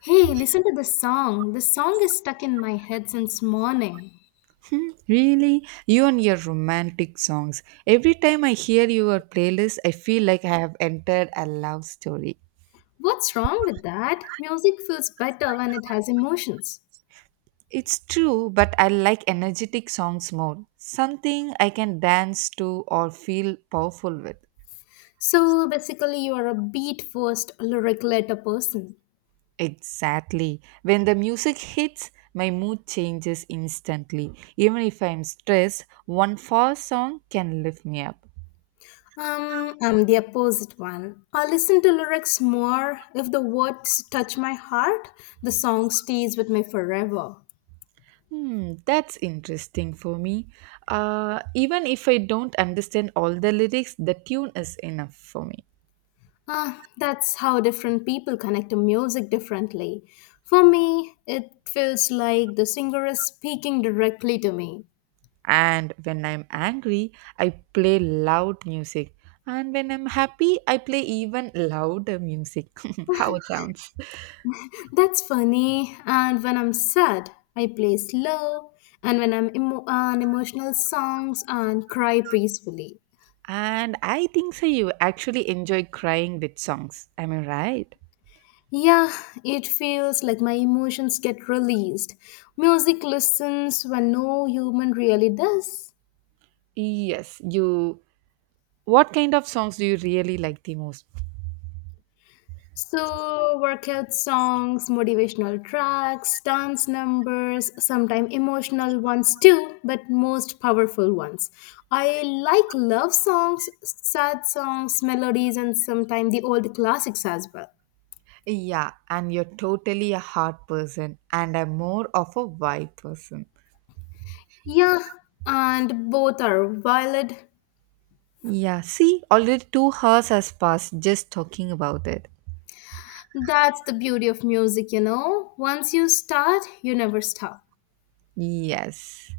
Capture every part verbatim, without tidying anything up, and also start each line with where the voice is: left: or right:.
left: Hey, listen to this song. This song is stuck in my head since morning.
right: Hmm, really? You and your romantic songs. Every time I hear your playlist, I feel like I have entered a love story.
left: What's wrong with that? Music feels better when it has emotions.
right: It's true, but I like energetic songs more. Something I can dance to or feel powerful with.
left: So basically, you are a beat first, lyric later person.
right: Exactly. When the music hits, my mood changes instantly. Even if I'm stressed, one fast song can lift me up.
left: Um, I'm the opposite one. I listen to lyrics more. If the words touch my heart, the song stays with me forever.
right: Hmm, that's interesting for me. Uh, even if I don't understand all the lyrics, the tune is enough for me.
left: Ah, that's how different people connect to music differently. For me, it feels like the singer is speaking directly to me.
right: And when I'm angry, I play loud music. And when I'm happy, I play even louder music. How it sounds.
left: That's funny. And when I'm sad, I play slow. And when I'm emo- on emotional songs and cry peacefully.
right: And I think so you actually enjoy crying with songs. Am I right?
left: Yeah, it feels like my emotions get released. Music listens when no human really does.
right: Yes, you. What kind of songs do you really like the most?
left: So, workout songs, motivational tracks, dance numbers, sometimes emotional ones too, but most powerful ones. I like love songs, sad songs, melodies, and sometimes the old classics as well.
right: Yeah, and you're totally a heart person, and I'm more of a vibe person.
left: Yeah, and both are valid.
right: Yeah, see, already two hours has passed just talking about it.
left: That's the beauty of music, you know. Once you start, you never stop.
right: Yes.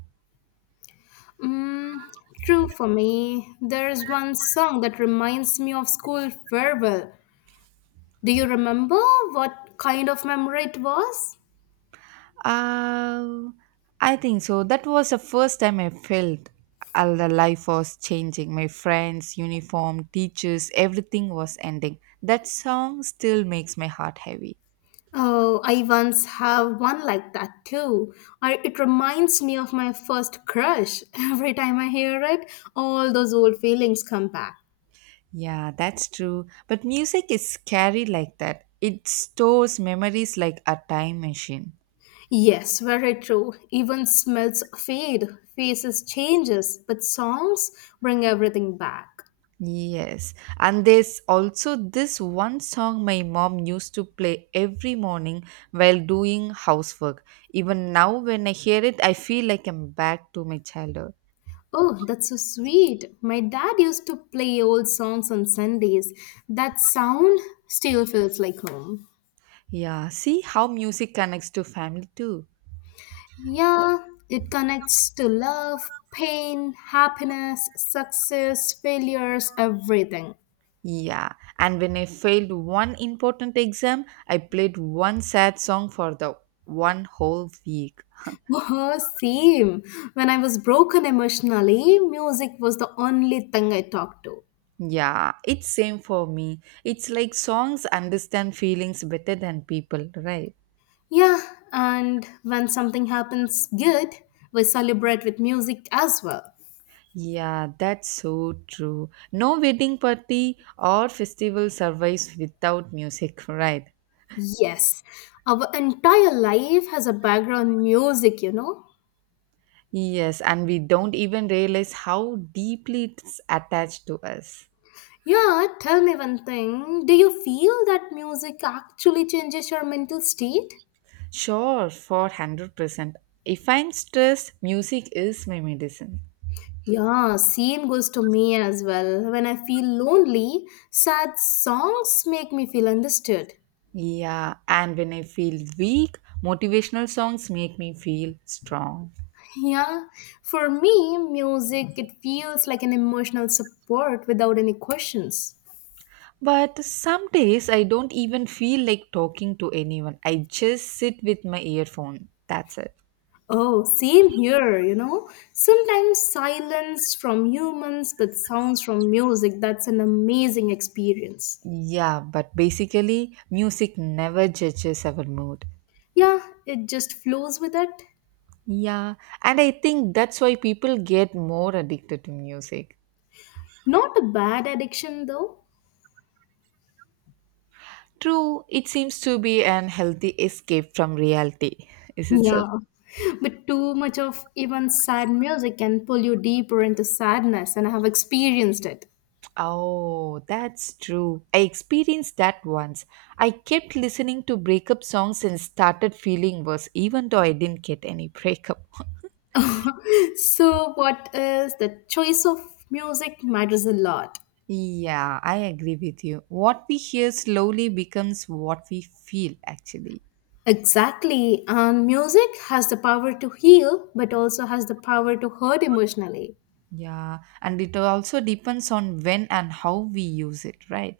left: Mm, true for me. There is one song that reminds me of school farewell. Do you remember what kind of memory it was?
right: Uh, I think so. That was the first time I felt all the life was changing. My friends, uniform, teachers, everything was ending. That song still makes my heart heavy.
left: Oh, I once have one like that too. I, it reminds me of my first crush. Every time I hear it, all those old feelings come back.
right: Yeah, that's true. But music is scary like that. It stores memories like a time machine.
left: Yes, very true. Even smells fade, faces changes, but songs bring everything back.
right: Yes, and there's also this one song my mom used to play every morning while doing housework. Even now, when I hear it, I feel like I'm back to my childhood.
left: Oh, that's so sweet. My dad used to play old songs on Sundays. That sound still feels like home.
right: Yeah, see how music connects to family too.
left: Yeah, it connects to love, pain, happiness, success, failures, everything.
right: Yeah, and when I failed one important exam, I played one sad song for the one whole week.
left: Oh, same. When I was broken emotionally, music was the only thing I talked to.
right: Yeah, it's same for me. It's like songs understand feelings better than people, right?
left: Yeah, and when something happens good, we celebrate with music as well.
right: Yeah, that's so true. No wedding party or festival survives without music, right?
left: Yes, our entire life has a background music, you know.
right: Yes, and we don't even realize how deeply it's attached to us.
left: Yeah, tell me one thing. Do you feel that music actually changes your mental state?
right: Sure, for one hundred percent. If I'm stressed, music is my medicine.
left: Yeah, same goes to me as well. When I feel lonely, sad songs make me feel understood.
right: Yeah, and when I feel weak, motivational songs make me feel strong.
left: Yeah, for me, music, it feels like an emotional support without any questions.
right: But some days I don't even feel like talking to anyone. I just sit with my earphone. That's it.
left: Oh, same here, you know. Sometimes silence from humans, but sounds from music, that's an amazing experience.
right: Yeah, but basically, music never judges our mood.
left: Yeah, it just flows with it.
right: Yeah, and I think that's why people get more addicted to music.
left: Not a bad addiction though.
right: True, it seems to be an healthy escape from reality. Is it so?
left: Yeah, but too much of even sad music can pull you deeper into sadness, and I have experienced it.
right: Oh, that's true. I experienced that once. I kept listening to breakup songs and started feeling worse, even though I didn't get any breakup.
left: So, what is the choice of music matters a lot.
right: Yeah, I agree with you. What we hear slowly becomes what we feel, actually.
left: Exactly, and music has the power to heal, but also has the power to hurt emotionally.
right: Yeah, and it also depends on when and how we use it, right?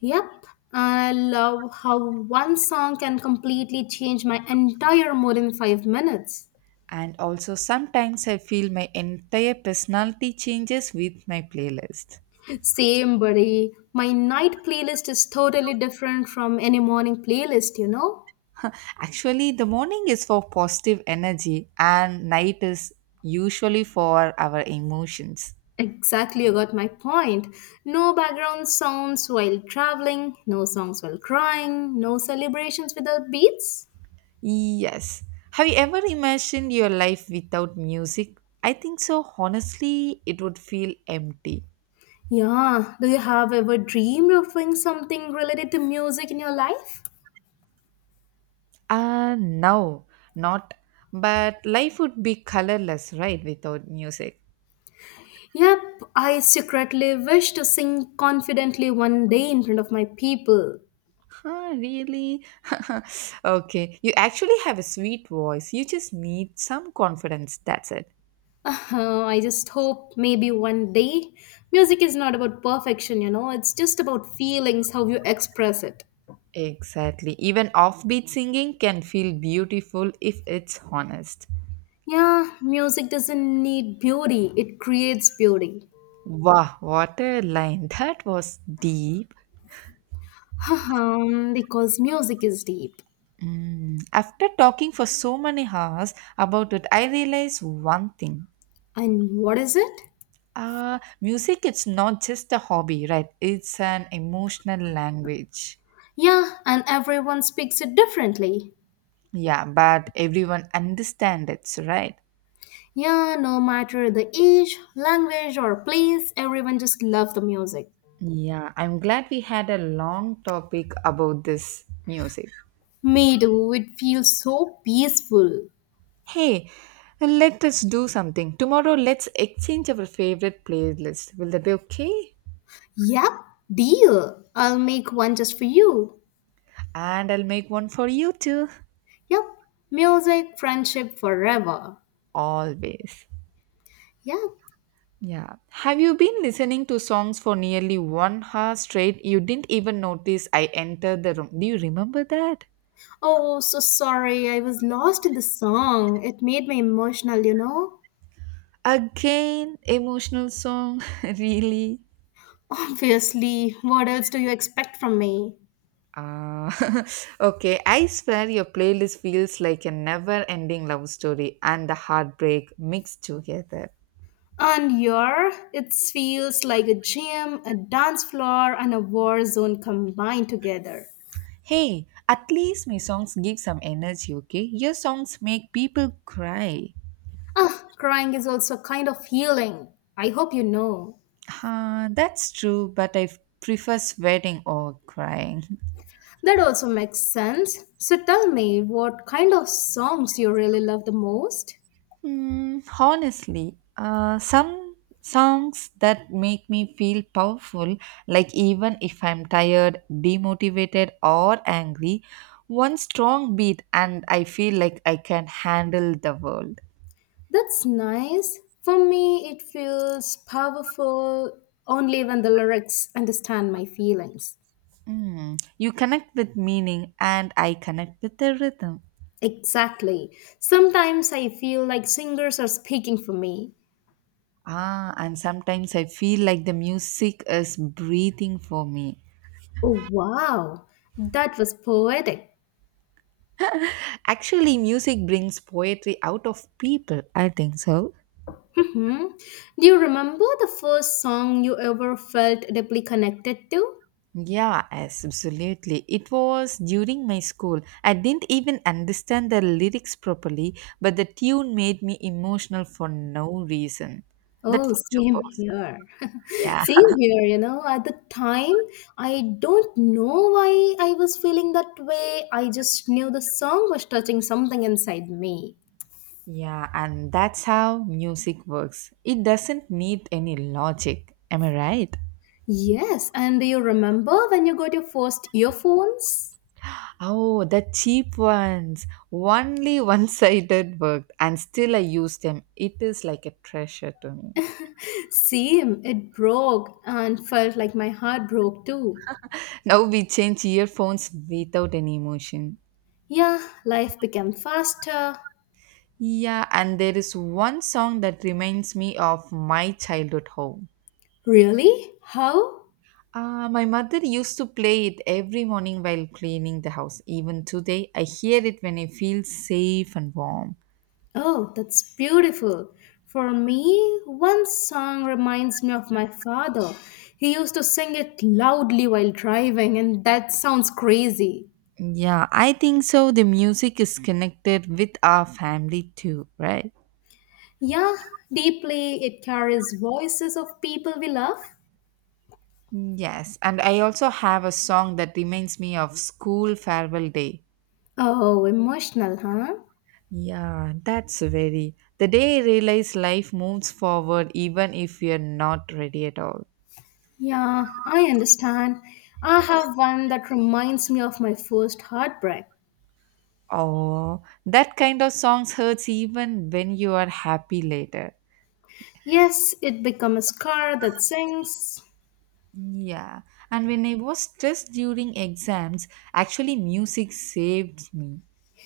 left: Yep, I love how one song can completely change my entire mood in five minutes.
right: And also, sometimes I feel my entire personality changes with my playlist.
left: Same, buddy. My night playlist is totally different from any morning playlist, you know?
right: Actually, the morning is for positive energy, and night is usually for our emotions.
left: Exactly, you got my point. No background sounds while traveling, no songs while crying, no celebrations without beats.
right: Yes. Have you ever imagined your life without music? I think so. Honestly, it would feel empty.
left: Yeah, do you have ever dreamed of doing something related to music in your life?
right: Uh, no, not. But life would be colorless, right, without music.
left: Yep, I secretly wish to sing confidently one day in front of my people.
right: Huh, really? Okay, you actually have a sweet voice. You just need some confidence. That's it.
left: Uh, I just hope maybe one day music is not about perfection, you know, it's just about feelings, how you express it.
right: Exactly. Even offbeat singing can feel beautiful if it's honest.
left: Yeah, music doesn't need beauty, it creates beauty.
right: Wow, what a line. That was deep.
left: Um, because music is deep.
right: Mm. After talking for so many hours about it, I realized one thing.
left: And what is it?
right: Uh, music, it's not just a hobby, right? It's an emotional language.
left: Yeah, and everyone speaks it differently.
right: Yeah, but everyone understands it, right?
left: Yeah, no matter the age, language, or place, everyone just loves the music.
right: Yeah, I'm glad we had a long topic about this music.
left: Me too, it feels so peaceful.
right: Hey, let us do something. Tomorrow, let's exchange our favorite playlist. Will that be okay?
left: Yep, deal. I'll make one just for you.
right: And I'll make one for you too.
left: Yep, music, friendship forever.
right: Always.
left: Yep.
right: Yeah. Have you been listening to songs for nearly one hour straight? You didn't even notice I entered the room. Do you remember that?
left: Oh, so sorry. I was lost in the song. It made me emotional, you know?
right: Again, emotional song. Really?
left: Obviously, what else do you expect from me?
right: Ah, okay. I swear your playlist feels like a never ending love story and the heartbreak mixed together.
left: And your, it feels like a gym, a dance floor, and a war zone combined together.
right: Hey, at least my songs give some energy, okay? Your songs make people cry.
left: Ah, crying is also a kind of healing. I hope you know.
right: Ah, that's true, but I f- prefer sweating or crying.
left: That also makes sense. So tell me, what kind of songs you really love the most?
right: Mm, honestly, uh, some songs that make me feel powerful, like even if I'm tired, demotivated, or angry, one strong beat and I feel like I can handle the world.
left: That's nice. For me, it feels powerful only when the lyrics understand my feelings.
right: Mm, you connect with meaning, and I connect with the rhythm.
left: Exactly. Sometimes I feel like singers are speaking for me.
right: Ah, and sometimes I feel like the music is breathing for me.
left: Oh, wow. That was poetic.
right: Actually, music brings poetry out of people, I think so.
left: Mhm. Do you remember the first song you ever felt deeply connected to?
right: Yeah, yes, absolutely. It was during my school. I didn't even understand the lyrics properly, but the tune made me emotional for no reason. That
left: Oh,
right: was too
left: same
right: personal.
left: here.
right: Yeah.
left: Same here, you know. At the time, I don't know why I was feeling that way. I just knew the song was touching something inside me.
right: Yeah, and that's how music works. It doesn't need any logic. Am I right?
left: Yes, and do you remember when you got your first earphones?
right: Oh, the cheap ones. Only one sided worked, and still I use them. It is like a treasure to me.
left: Same, it broke and felt like my heart broke too.
right: Now we change earphones without any emotion.
left: Yeah, life became faster.
right: Yeah, and there is one song that reminds me of my childhood home.
left: Really? How?
right: Uh, my mother used to play it every morning while cleaning the house. Even today, I hear it when I feel safe and warm.
left: Oh, that's beautiful. For me, one song reminds me of my father. He used to sing it loudly while driving, and that sounds crazy.
right: Yeah, I think so. The music is connected with our family too, right?
left: Yeah, deeply, it carries voices of people we love.
right: Yes, and I also have a song that reminds me of school farewell day.
left: Oh, emotional, huh?
right: Yeah, that's very. The day I realize life moves forward even if we are not ready at all.
left: Yeah, I understand. I have one that reminds me of my first heartbreak.
right: Oh, that kind of songs hurts even when you are happy later.
left: Yes, it became a scar that sings.
right: Yeah, and when I was stressed during exams, actually music saved me.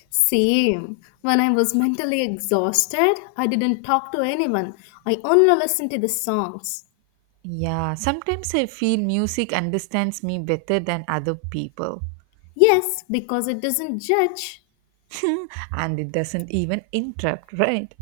left: Same. When I was mentally exhausted, I didn't talk to anyone. I only listened to the songs.
right: Yeah, sometimes I feel music understands me better than other people.
left: Yes, because it doesn't judge.
right: And it doesn't even interrupt, right?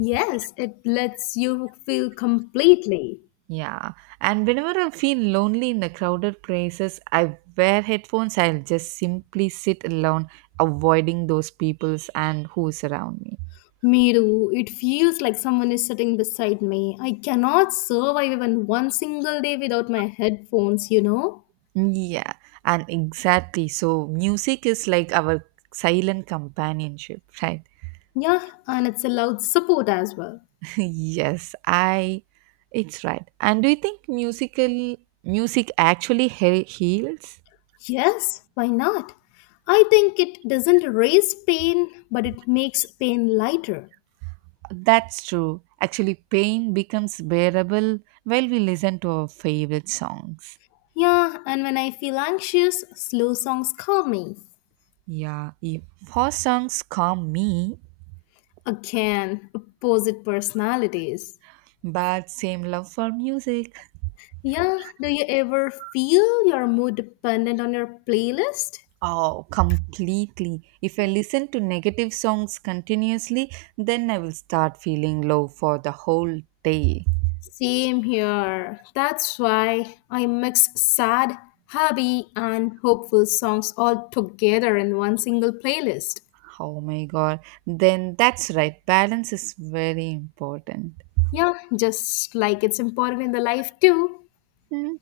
left: Yes, it lets you feel completely.
right: Yeah, and whenever I feel lonely in the crowded places, I wear headphones. I'll just simply sit alone, avoiding those peoples and who's around me.
left: Me too. It feels like someone is sitting beside me. I cannot survive even one single day without my headphones, you know?
right: Yeah, and exactly. So, music is like our silent companionship, right?
left: Yeah, and it's allowed support as well.
right: Yes, I. It's right. And do you think musical music actually he- heals?
left: Yes, why not? I think it doesn't erase pain, but it makes pain lighter.
right: That's true. Actually, pain becomes bearable while we listen to our favorite songs.
left: Yeah, and when I feel anxious, slow songs calm me.
right: Yeah, if- for songs calm me,
left: Again, opposite personalities.
right: but same love for music.
left: Yeah, do you ever feel your mood dependent on your playlist?
right: Oh, completely. If I listen to negative songs continuously, then I will start feeling low for the whole day.
left: Same here. That's why I mix sad, happy, and hopeful songs all together in one single playlist.
right: Oh my god. Then that's right. Balance is very important.
left: Yeah, just like it's important in the life too.
right: Hmm.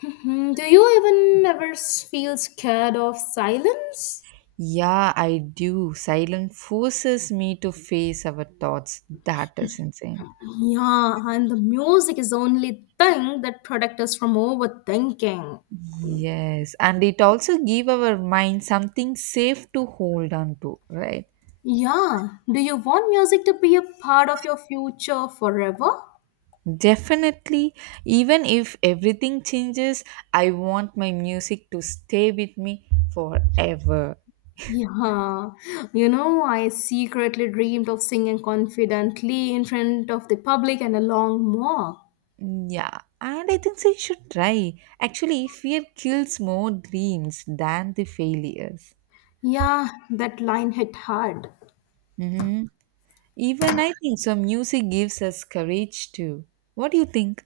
left: Hmm, do you even ever s- feel scared of silence?
right: Yeah, I do. Silence forces me to face our thoughts. That is insane.
left: Yeah, and the music is the only thing that protects us from overthinking.
right: Yes, and it also give our mind something safe to hold on to, right?
left: Yeah, do you want music to be a part of your future forever?
right: Definitely, even if everything changes, I want my music to stay with me forever.
left: Yeah, you know, I secretly dreamed of singing confidently in front of the public and a long walk.
right: Yeah, and I think so you should try. Actually, fear kills more dreams than the failures.
left: Yeah, that line hit hard.
right: Even I think so, music gives us courage too. What do you think?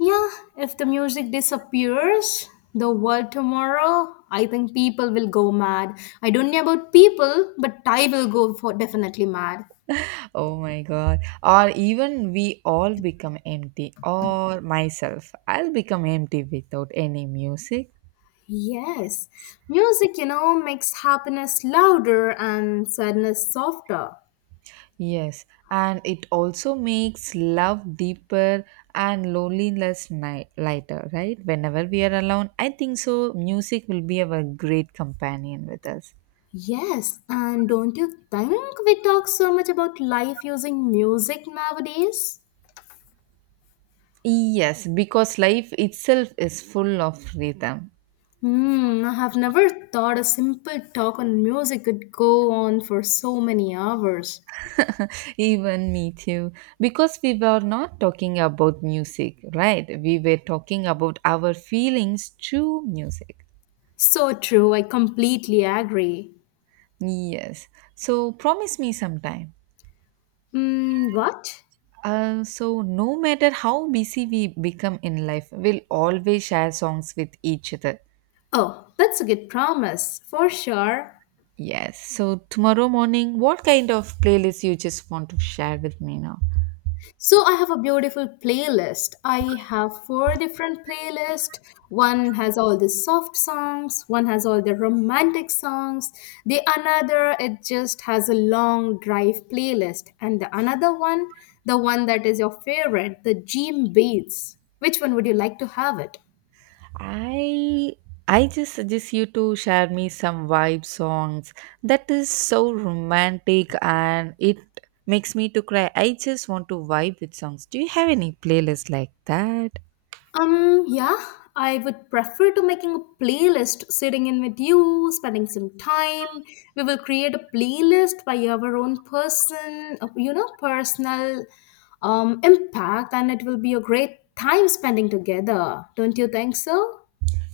left: Yeah, if the music disappears, the world tomorrow, I think people will go mad. I don't know about people, but I will go for definitely mad.
right: Oh my god. Or even we all become empty, or myself. I'll become empty without any music.
left: Yes, music, you know, makes happiness louder and sadness softer.
right: Yes, and it also makes love deeper and loneliness ni- lighter, right? Whenever we are alone, I think so. Music will be our great companion with us.
left: Yes, and don't you think we talk so much about life using music nowadays?
right: Yes, because life itself is full of rhythm.
left: Hmm, I have never thought a simple talk on music could go on for so many hours.
right: Even me too. Because we were not talking about music, right? We were talking about our feelings through music.
left: So true, I completely agree.
right: Yes. So promise me sometime.
left: Mm, what?
right: Uh, so no matter how busy we become in life, we'll always share songs with each other.
left: Oh, that's a good promise, for sure.
right: Yes. So tomorrow morning, what kind of playlist you just want to share with me now?
left: So I have a beautiful playlist. I have four different playlists. One has all the soft songs, one has all the romantic songs. The another it just has a long drive playlist and the another one, the one that is your favorite, the gym beats. Which one would you like to have it?
right: I I just suggest you to share me some vibe songs that is so romantic and it makes me to cry. I just want to vibe with songs. Do you have any playlist like that?
left: Um, yeah, I would prefer to making a playlist, sitting in with you, spending some time. We will create a playlist by our own person, uh, you know, personal um, impact, and it will be a great time spending together. Don't you think so?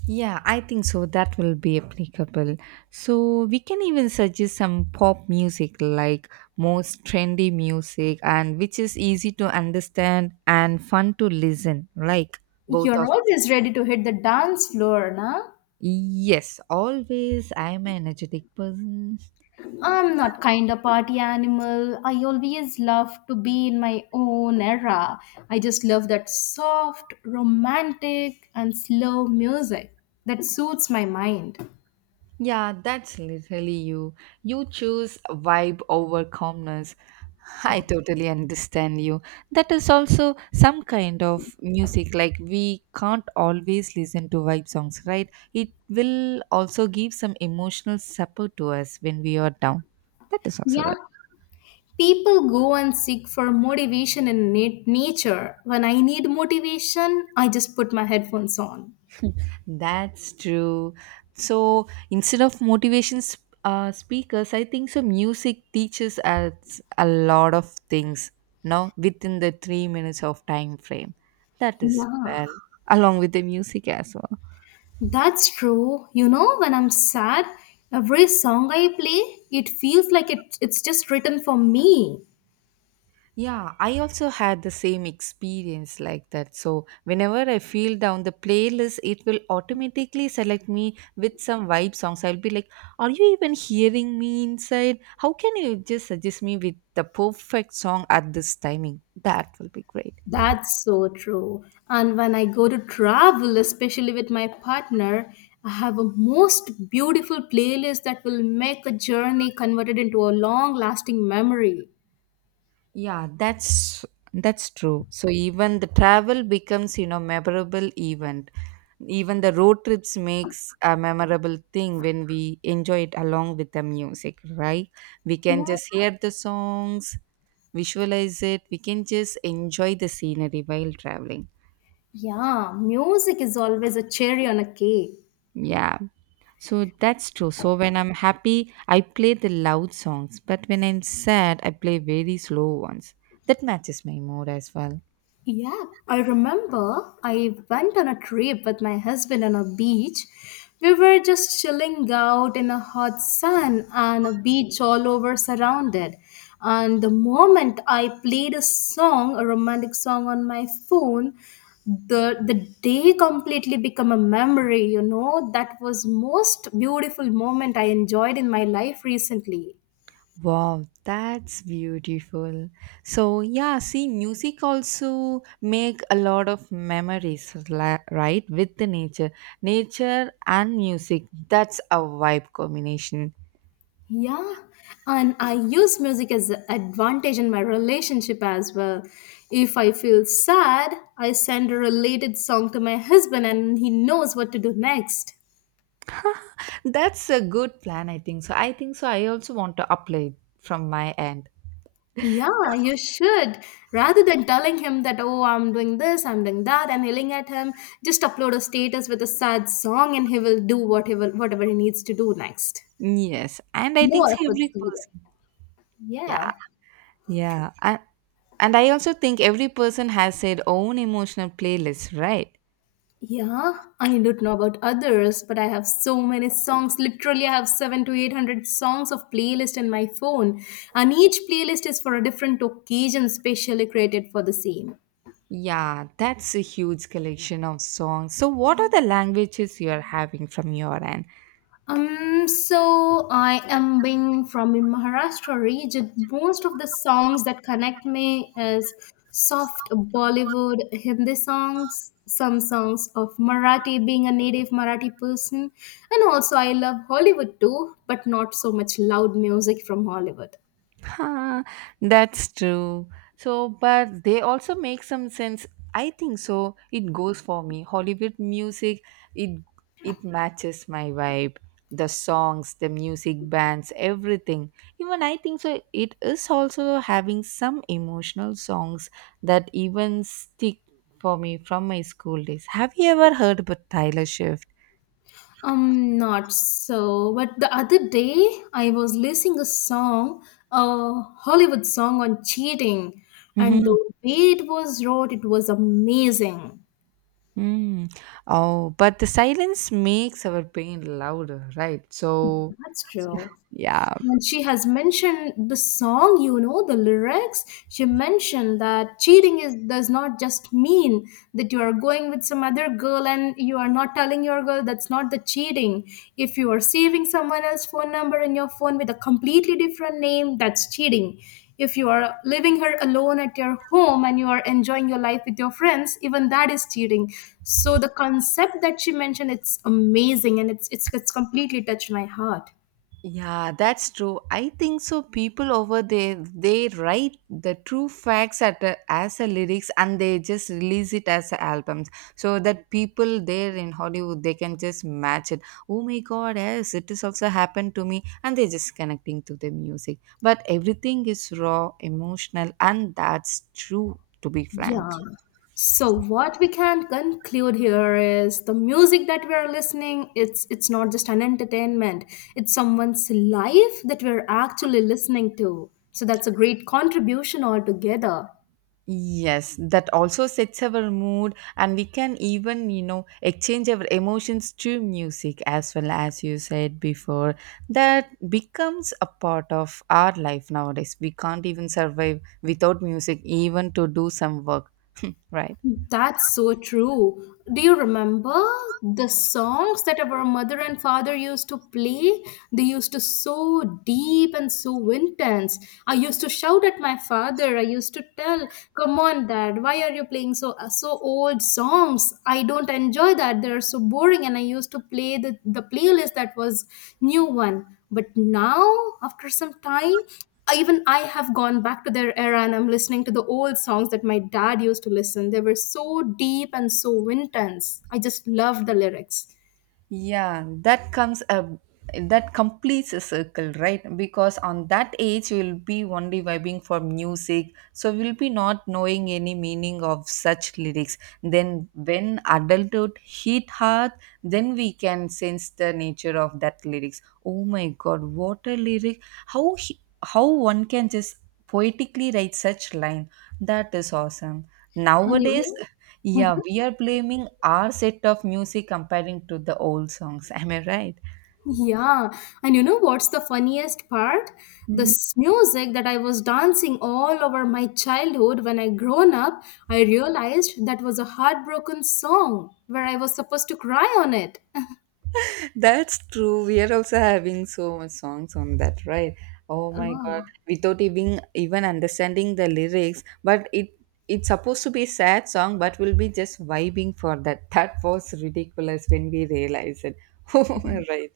right: Yeah, I think so. That will be applicable. So we can even suggest some pop music, like most trendy music, and which is easy to understand and fun to listen. Like both
left: You're
right: of us.
left: always ready to hit the dance floor, nah?
right: Yes, always. I'm an energetic person.
left: I'm not kind of party animal. I always love to be in my own era. I just love that soft, romantic, and slow music that suits my mind.
right: Yeah, that's literally you. You choose vibe over calmness.
left: Yeah.
right: I totally understand you. That is also some kind of music. Like, we can't always listen to vibe songs, right? It will also give some emotional support to us when we are down. That is also
left: Yeah. People go and seek for motivation in nat- nature. When I need motivation, I just put my headphones on.
right: That's true. So instead of motivation sp- uh, speakers, I think so. Music teaches us a lot of things now within the three minutes of time frame. That is
left: Yeah,
right: well, along with the music as well.
left: that's true. You know, when I'm sad, every song I play, it feels like it, it's just written for me.
right: Yeah, I also had the same experience like that. So, whenever I feel down, the playlist it will automatically select me with some vibe songs. I'll be like, "Are you even hearing me inside? How can you just suggest me with the perfect song at this timing?" That will be great.
left: That's so true. And when I go to travel, especially with my partner, I have a most beautiful playlist that will make a journey converted into a long lasting memory.
right: Yeah, that's that's true. So even the travel becomes, you know, memorable event. Even the road trips makes a memorable thing when we enjoy it along with the music, right? We
left: Yeah.
right: can just hear the songs, visualize it, we can just enjoy the scenery while traveling.
left: Yeah, music is always a cherry on a cake.
right: Yeah. So that's true. So when I'm happy, I play the loud songs, but when I'm sad, I play very slow ones. That matches my mood as well.
left: Yeah, I remember I went on a trip with my husband on a beach. We were just chilling out in a hot sun and a beach all over surrounded. And the moment I played a song, a romantic song on my phone, the the day completely become a memory, you know. That was most beautiful moment I enjoyed in my life recently.
right: Wow, that's beautiful. So yeah, see, music also make a lot of memories, la- right? With the nature, nature and music. That's a vibe combination.
left: Yeah, and I use music as an advantage in my relationship as well. If I feel sad, I send a related song to my husband and he knows what to do next.
right: That's a good plan, I think. So I think so. I also want to apply it from my end.
left: Yeah, you should. Rather than telling him that, oh, I'm doing this, I'm doing that, and yelling at him, just upload a status with a sad song and he will do whatever whatever he needs to do next.
right: Yes, and I
left: No
right: think so
left: efforts
right: every
left: needed.
right: person. Yeah,
left: Yeah.
right: yeah, and and I also think every person has their own emotional playlist, right?
left: Yeah, I don't know about others, but I have so many songs. Literally, I have seven to eight hundred songs of playlist in my phone, and each playlist is for a different occasion specially created for the same.
right: Yeah, that's a huge collection of songs. So, what are the languages you're having from your end?
left: Um, so I am being from in Maharashtra region. Most of the songs that connect me is soft Bollywood Hindi songs, some songs of Marathi, being a native Marathi person, and also I love Hollywood too, but not so much loud music from Hollywood.
right: Huh, that's true. So, but they also make some sense. I think so. It goes for me. Hollywood music, it it matches my vibe. The songs, the music bands, everything. Even I think so. It is also having some emotional songs that even stick for me from my school days. Have you ever heard about Tyler Swift?
left: Um, not so. But the other day, I was listening a song, a Hollywood song on cheating, and the
right: Mhm.
left: way it was wrote, it was amazing.
right: Mm. Oh, but the silence makes our pain louder, right? So,
left: That's true.
right: yeah.
left: And she has mentioned the song, you know, the lyrics. She mentioned that cheating is does not just mean that you are going with some other girl and you are not telling your girl that's not the cheating. If you are saving someone else's phone number in your phone with a completely different name, that's cheating. If you are leaving her alone at your home and you are enjoying your life with your friends, even that is cheating. So the concept that she mentioned, it's amazing and it's it's, it's completely touched my heart.
right: Yeah, that's true. I think so. People over there, they write the true facts at a, as a lyrics and they just release it as a albums so that people there in Hollywood, they can just match it. Oh my God, yes, it has also happened to me. And they're just connecting to the music. But everything is raw, emotional, and that's true, to be frank.
left: Yeah. So what we can conclude here is the music that we are listening, it's it's not just an entertainment. It's someone's life that we're actually listening to. So that's a great contribution altogether.
right: Yes, that also sets our mood, and we can even, you know, exchange our emotions to music as well as you said before. That becomes a part of our life nowadays. We can't even survive without music, even to do some work, right?
left: That's so true. Do you remember the songs that our mother and father used to play? They used to so deep and so intense. I used to shout at my father. I used to tell, "Come on, Dad, why are you playing so so old songs? I don't enjoy that. They are so boring." And I used to play the the playlist that was new one. But now, after some time, even I have gone back to their era and I'm listening to the old songs that my dad used to listen. They were so deep and so intense. I just love the lyrics.
right: Yeah, that comes a, that completes a circle, right? Because on that age you will be only vibing for music, so we will be not knowing any meaning of such lyrics. Then when adulthood hit hard, then we can sense the nature of that lyrics. Oh my god, what a lyric. how he- how one can just poetically write such line. That is awesome
left: And you
right: nowadays.
left: know,
right: Yeah,
left: mhm.
right: we are blaming our set of music comparing to the old songs, am I right?
left: Yeah, and you know what's the funniest part?
right: Mhm.
left: This music that I was dancing all over my childhood when I grown up, I realized that was a heartbroken song where I was supposed to cry on it.
right: That's true. We are also having so much songs on that, right? Oh my god.
left: Oh.
right: Without even even understanding the lyrics, but it it's supposed to be a sad song, but we'll be just vibing for that. That was ridiculous when we realize it. Right.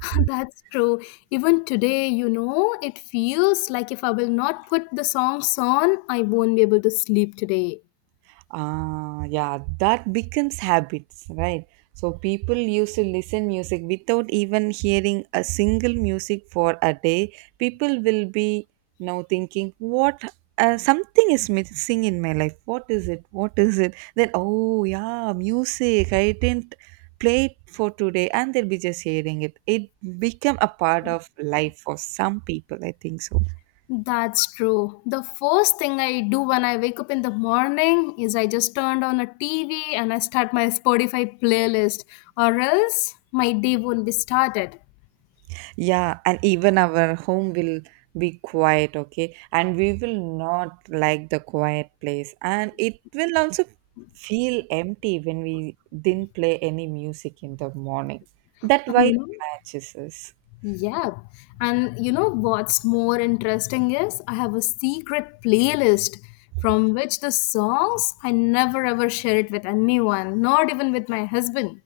left: That's true. Even today, you know, it feels like if I will not put the songs on, I won't be able to sleep today.
right: Ah, yeah, that becomes habits, right? So people used to listen music without even hearing a single music for a day. People will be now thinking, what, uh, something is missing in my life. What is it? What is it? Then oh yeah, music. I didn't play it for today, and they'll be just hearing it. It become a part of life for some people. I think so.
left: That's true. The first thing I do when I wake up in the morning is I just turned on a T V and I start my Spotify playlist, or else my day won't be started.
right: Yeah, and even our home will be quiet, okay? And we will not like the quiet place. And it will also feel empty when we didn't play any music in the morning. That
left: And you
right: why
left: know,
right: matches us.
left: yeah. And you know what's more interesting is I have a secret playlist from which the songs I never ever share it with anyone, not even with my husband.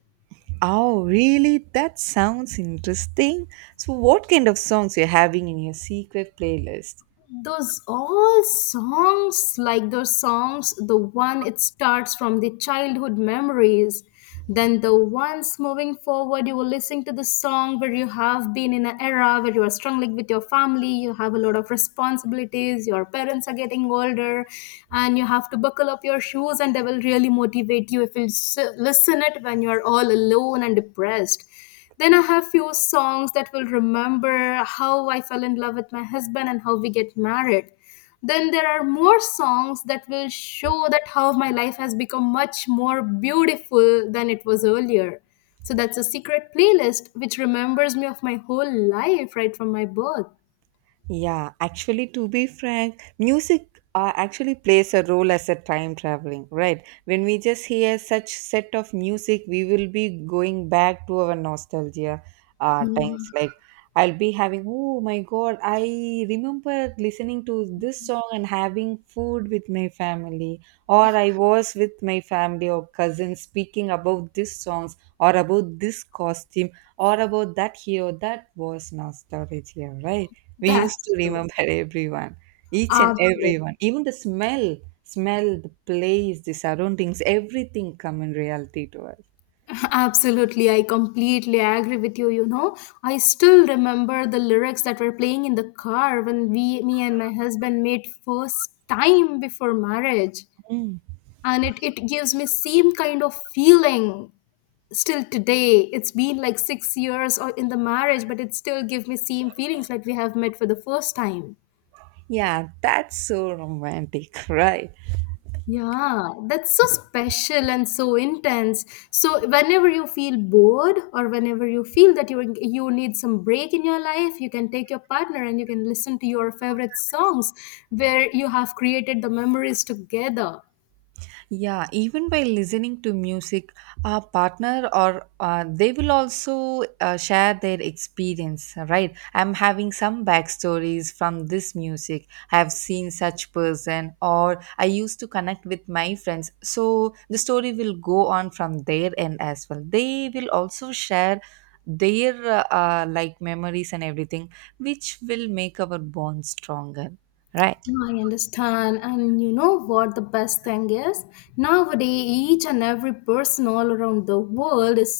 right: Oh, really? That sounds interesting. So, what kind of songs you're having in your secret playlist?
left: Those all songs, like those songs, the one it starts from the childhood memories, then the ones moving forward you were listening to the song where you have been in an era where you are struggling with your family, you have a lot of responsibilities, your parents are getting older, and you have to buckle up your shoes and they will really motivate you if you s- listen it when you are all alone and depressed. Then I have few songs that will remember how I fell in love with my husband and how we get married. Then there are more songs that will show that how my life has become much more beautiful than it was earlier. So that's a secret playlist which remembers me of my whole life right from my birth.
right: Yeah, actually, to be frank, music uh, actually plays a role as a time traveling, right? When we just hear such set of music, we will be going back to our nostalgia uh, times. Like I'll be having, oh my God, I remember listening to this song and having food with my family, or I was with my family or cousins speaking about these songs or about this costume or about that hero. That was nostalgia, right? We used to
left: That's true.
right: remember everyone, each and
left: Absolutely.
right: everyone, even the smell. Smell, the place, the surroundings, everything come in reality to us.
left: Absolutely, I completely agree with you. You know, I still remember the lyrics that were playing in the car when we, me and my husband made first time before marriage, and it it gives me same kind of feeling still today. It's been like six years or in the marriage, but it still gives me same feelings like we have met for the first time.
right: Yeah, that's so romantic. Right.
left: Yeah, that's so special and so intense. So whenever you feel bored or whenever you feel that you you need some break in your life, you can take your partner and you can listen to your favorite songs where you have created the memories together.
right: Yeah, even by listening to music, our partner or uh, they will also uh, share their experience, right? I'm having some backstories from this music. I've seen such person, or I used to connect with my friends. So the story will go on from their end as well. They will also share their uh, uh, like memories and everything, which will make our bond stronger, right?
left: I understand. And you know what the best thing is? Nowadays, each and every person all around the world is so